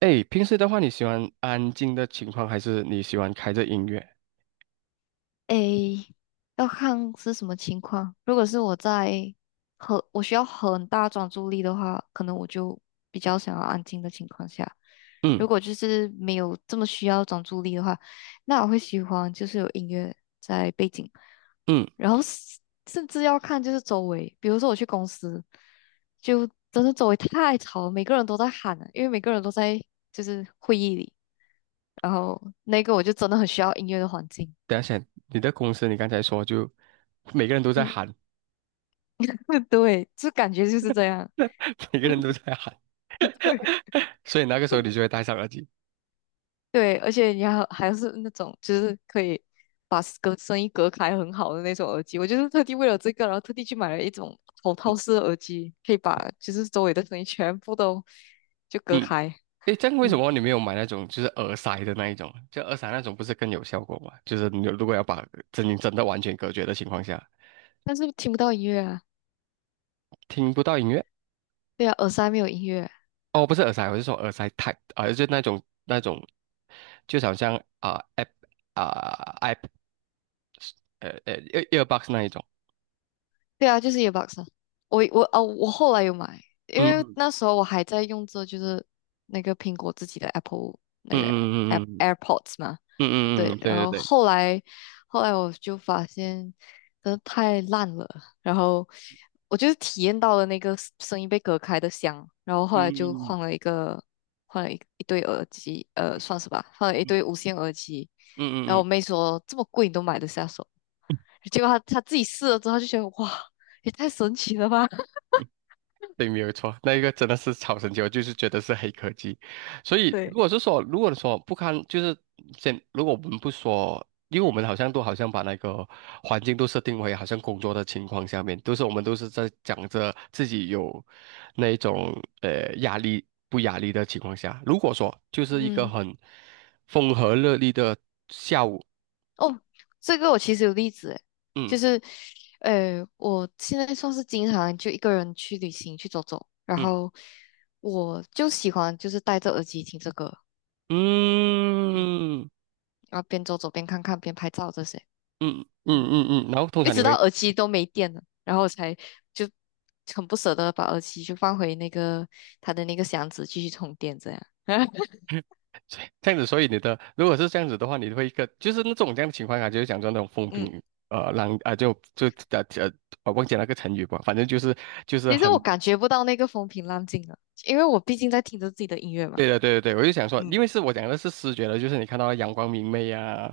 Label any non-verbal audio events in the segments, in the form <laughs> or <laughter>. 哎，平时的话，你喜欢安静的情况，还是你喜欢开着音乐？诶，要看是什么情况。如果是我在我需要很大专注力的话，可能我就比较想要安静的情况下。如嗯果就是没有这么需要专注力的话，那我会喜欢就是有音乐在背景，嗯，然后是甚至要看就是周围，比如说我去公司，就真的周围太吵了，每个人都在喊了，因为每个人都在就是会议里，然后那个我就真的很需要音乐的环境。等一下先，你的公司你刚才说就每个人都在嗯。喊。对，就感觉就是这样。<laughs> 每个人都在喊。<laughs> 对，<laughs> 所以那个时候你就会戴上耳机。对，而且你还是那种就是可以把隔声音隔开很好的那种耳机，我就是特地为了这个，然后特地去买了一种头套式的耳机，可以把就是周围的声音全部都就隔嗯。开，哎，这样为什嗯，么你没有买那种就是耳塞的那一种？就耳塞那种不是更有效果吗？就是你如果要把声音真的完全隔绝的情况下，但是听不到音乐啊，听不到音乐。对啊，耳塞没有音乐，哦，不是耳塞，我是说耳塞 type 啊、就那种，就好像啊、app 啊、app 呃呃 EAREARBOX 那一种。对啊，就是 earbuds 啊。我后来有买，因嗯为嗯那时候我还在用着就是那个苹果自己的 Apple 那个 嗯嗯 嗯 AirPods 嘛。嗯对，嗯，然对对后对。后来后来我就发现真的太烂了，然后我就是体验到了那个声音被隔开的香，然后后来就嗯换了一个换了一对嗯无线耳机。然嗯嗯后我嗯，妹说这么贵你都买得下手，结果他自己试了之后就觉得哇，也太神奇了吧 嗯。 <laughs> 对，没有错，那一个真的是超神奇，我就是觉得是黑科技。所 <laughs>！以，对，如果说不堪，就是先，如果我们不说，因为我们好像都把那个环境都设定为好像工作的情况下面，我们都是在讲着自己有那一种压力不压力的情况下，如果说就是一个嗯，很风和日丽的下午。哦，这个我其实有例子诶，就嗯。是，我现在算是经常就一个人去旅行去走走，然嗯。后我就喜欢就是戴着耳机听这个，嗯，嗯然后边走走边看看边拍照这些，嗯嗯嗯，嗯嗯。嗯，然后通一常你直到会 耳机都没电了，然后我才就很不舍得把耳机就放回那个它的那个箱子继续充电这样，<laughs> <laughs> 这样子，所以你的如果是这样子的话，你会一个就是那种这样的情况啊，就是讲说那种风嗯。平浪啊，就就呃呃，我忘记那个成语吧，反正就是其实我很。感觉不到那个风平浪静了，因为我毕竟在听着自己的音乐嘛。对的，对的，对的。我就想说，嗯，因为是我讲的是视觉的，就是你看到阳光明媚呀、啊，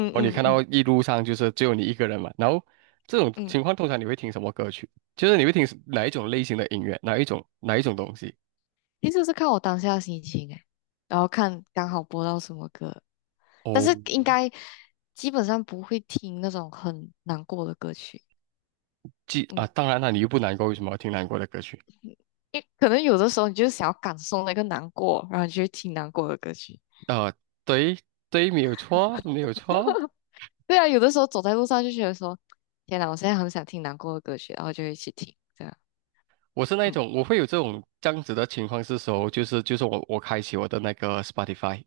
然后你看嗯到嗯一路上就是只有你一个人嘛，然后这种嗯，情况通常你会听什么歌曲？就是你会听哪一种类型的音乐，哪一种东西？其实是看我当下的心情诶，然后看刚好播到什么歌，但是哦，应该基本上不会听那种很难过的歌曲。记啊，嗯，当然了，你又不难过，为什么要听难过的歌曲？因可能有的时候你就是想要感受那个难过，然后你就会听难过的歌曲。啊、对对，没有错，没有错。对啊，有的时候走在路上就觉得说，天哪，我现在很想听难过的歌曲，然后就一起听。这样，我是那一嗯，种，我会有这种这样子的情况是时候，就是我开启我的那个 Spotify，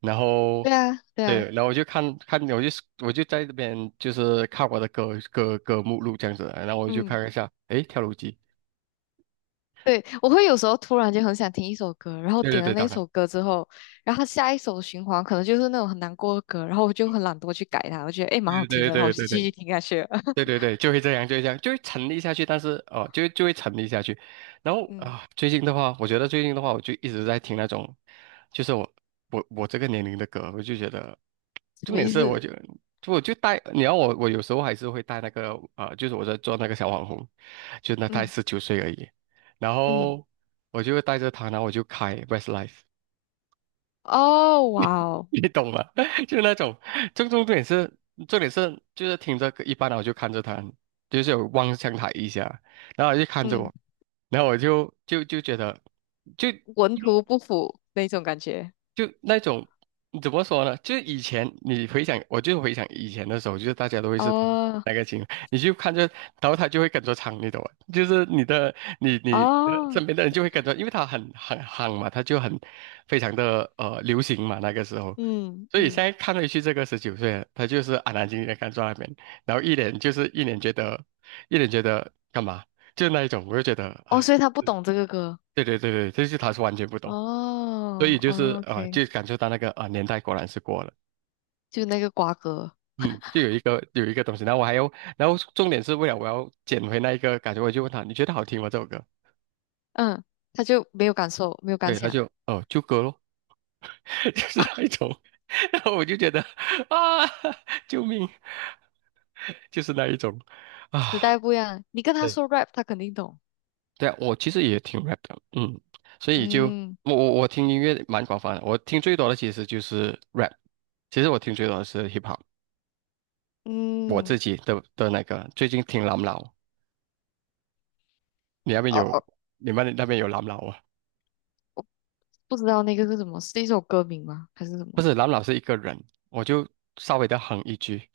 然后对啊，对啊，对，然后我就看看，我就在这边就是看我的歌目录这样子，然后我就嗯。看一下，诶，跳楼机。对，我会有时候突然间很想听一首歌，然后对对点了对，那当然。首歌之后，然后它下一首循环可能就是那种很难过的歌，然后我就很懒惰去改它，我觉得诶蛮好对听对的，然后我对就对继续对听下去了。<laughs> 对对对，就会这样，就会沉溺下去。但是哦，就会沉溺下去。然后嗯，啊，最近的话，我觉得最近的话，我就一直在听那种，就是我这个年龄的歌，我就觉得，什重么点意是我思？就我就带，你要我有时候还是会带那个啊，就是我在做那个小网红，就那才嗯十九岁而已，然嗯，后我就带着他，然后我就开 Westlife。哦哇哦，你懂吗？<laughs> 就是那种，重重点是，重点是，就是听着歌一般我就看着他，就是有望向他一下，然后他就看着嗯，我，然后我就觉得，就文图不符那种感觉。就那种怎么说呢？就是以前你回想，我就回想以前的时候，就是大家都会是哦那个情况，你就看着，然后他就会跟着唱，你懂吗？就是你的，你的哦，身边的人就会跟着，因为他很夯嘛，他就很非常的流行嘛，那个时候。嗯所以现嗯，在看回去，这个十九岁了他就是安安静静的看着那边，然后一脸觉得，一脸觉得干嘛，就那一种，我就觉得，哦，哎，所以他不懂这个歌。对对对对，这就是他是完全不懂。所以哦就是哦啊、，OK，就感受到那个啊、年代果然是过了。就那个瓜葛，嗯，就有一个东西，然后我还要，然后重点是为了我要捡回那一个感觉，我就问他你觉得好听吗这首歌？嗯，他就没有感受，没有感对，他想。就哦、就歌咯。<laughs> 就是那一种。<laughs> 然后我就觉得啊救命，就是那一种时啊。代不一样，你跟他对。说 rap，他肯定懂。对啊，我其实也挺 rap 的，嗯，所以就嗯我我我听音乐蛮广泛的。我听最多的其实就是 rap，其实我听最多的是 hip hop，我自嗯，己的那个最近听朗朗。你那边哦有哦，你们那边有蓝老啊？我不知道那个是什么，是一首歌名吗？还是什不么？是，蓝老是一个人，我就稍微的哼一句，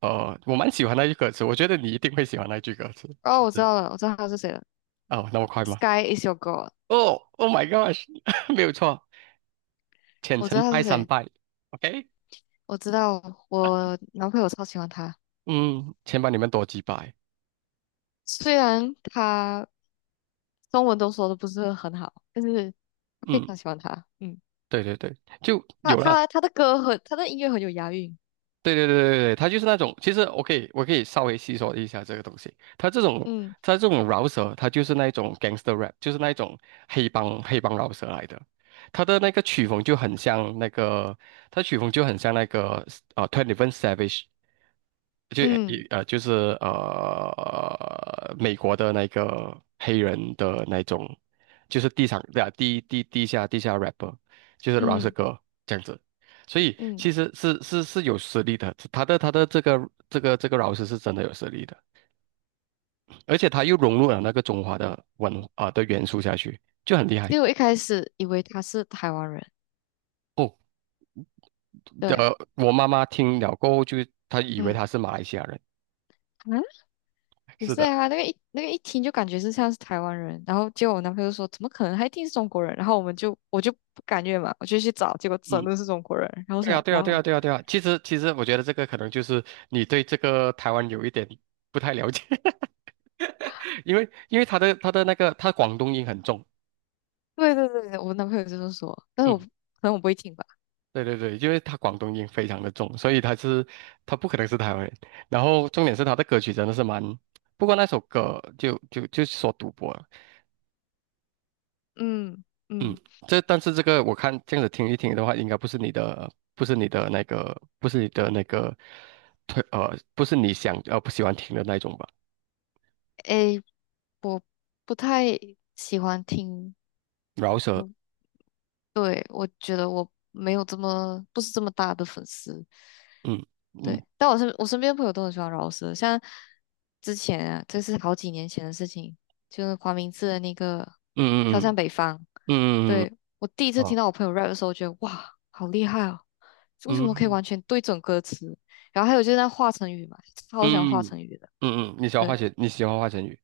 呃，我蛮喜欢那句歌词，我觉得你一定会喜欢那句歌词。就哦，我知是道了，我知道他是谁了哦，那么快吗？，Sky is your girl。哦，Oh my gosh。<laughs> 没有错。浅我知城道他拜是三谁，拜，OK，我知道我男朋友超喜欢他，嗯，先把你们多几百，虽然他中文都说的不是很好，但是非嗯，常喜欢他。嗯，对对对，就他有了。他他的歌很，他的音乐很有押韵。对对对对对，它就是那种，其实我可以稍微细说一下这个东西。嗯它这种饶舌，它就是那种 gangster rap，就是那种黑帮饶舌来的。它的那个曲风就很像那个，它曲风就很像那个Twenty One Savage，就嗯一呃，就是呃，美国的那个黑人的那种，就是地上对啊，地下 rapper，就是饶舌嗯歌这样子。所以嗯，其实是有实力的，他的这个饶舌是真的有实力的，而且他又融入了那个中华的文啊、的元素下去，就很厉害因为我一开始以为他是台湾人，哦。对。呃，我妈妈听了过后就她以为嗯。他是马来西亚人，嗯，不是是的，啊，那个一听就感觉是像是台湾人，然后结果我男朋友就说怎么可能，他一定是中国人，然后我就不甘愿嘛，我就去找，结果真的嗯。是中国人，然后我对想啊，对啊，哇对啊，哦，对啊，对啊。其实，其实我觉得这个可能就是你对这个台湾有一点不太了解。<laughs> 因为他的他的那个他广东音很重，对对对，我男朋友就是说，但是嗯，我不会听吧，对对对，因为他广东音非常的重，所以他不可能是台湾人。然后重点是他的歌曲真的是蛮，不过那首歌就就就是说赌博了，嗯嗯，嗯，但是这个我看这样子听一听的话，应该不是你的，不是你的那个推，不是你想不喜欢听的那种吧，诶，我不太喜欢听，饶舌。嗯，对，我觉得我没有这么不是这么大的粉丝，嗯。嗯。对，但我身边的朋友都很喜欢饶舌，像之前啊，这是好几年前的事情，就是黄明志的那个《飘嗯向北方》。嗯嗯对，我第一次听嗯到我朋友 rap 的时候，觉得哇，好厉害哦！为什嗯么可以嗯嗯完全对准歌词？然后还有就是那华晨宇嘛，超喜嗯欢华嗯。晨宇的。嗯嗯，你喜欢对，你喜欢花钱鱼，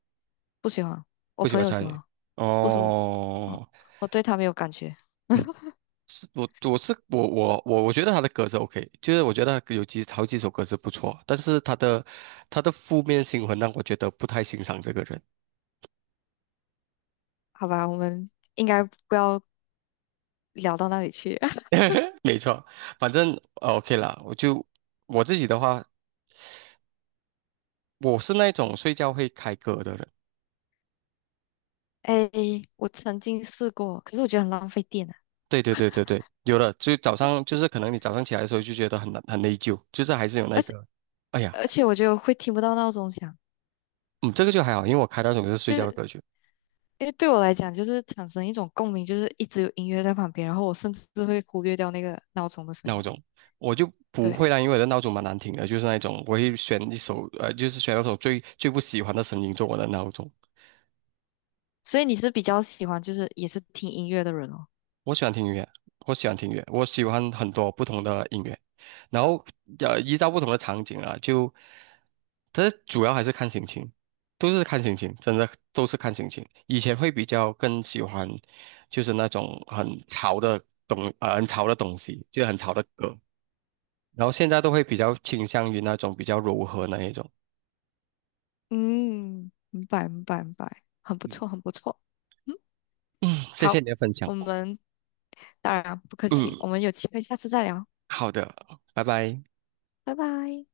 不喜欢，我不喜朋欢友鲨喜鱼。欢，不是我。嗯，哦。我对他没有感觉。嗯。是我我是我我我我觉得他的歌是 OK，就是我觉得他有几好几首歌是不错，但是他的负面新闻让我觉得不太欣赏这个人。好吧，我们应该不要聊到那里去。<laughs> <laughs> 没错，反正OK 啦，我自己的话，我是那种睡觉会开歌的人。哎，我曾经试过，可是我觉得很浪费电啊。对对对对对，有的，就早上就是可能你早上起来的时候就觉得很难很内疚，就是还是有那个，哎呀，而且我觉得我会听不到闹钟响，嗯，这个就还好，因为我开那种就是睡就觉的是歌曲因为对我来讲，就是产生一种共鸣，就是一直有音乐在旁边，然后我甚至会忽略掉那个闹钟的声闹音。钟，我就不对，会啦，因为我的闹钟蛮难听的，就是那种我会选一首，就是选那种最不喜欢的声音做我的闹钟。所以你是比较喜欢就是也是听音乐的人哦。我喜欢听音乐，我喜欢很多不同的音乐，然后，依照不同的场景啊，就，但是主要还是看心情，真的都是看心情。以前会比较更喜欢，就是那种很潮的很潮的东西，就很潮的歌，然后现在都会比较倾向于那种比较柔和那一种。嗯，明白明白明白，很不错很不错。嗯，嗯，谢谢好，你的分享。我们当然不客气，嗯，我们有机会下次再聊，好的，拜拜。拜拜。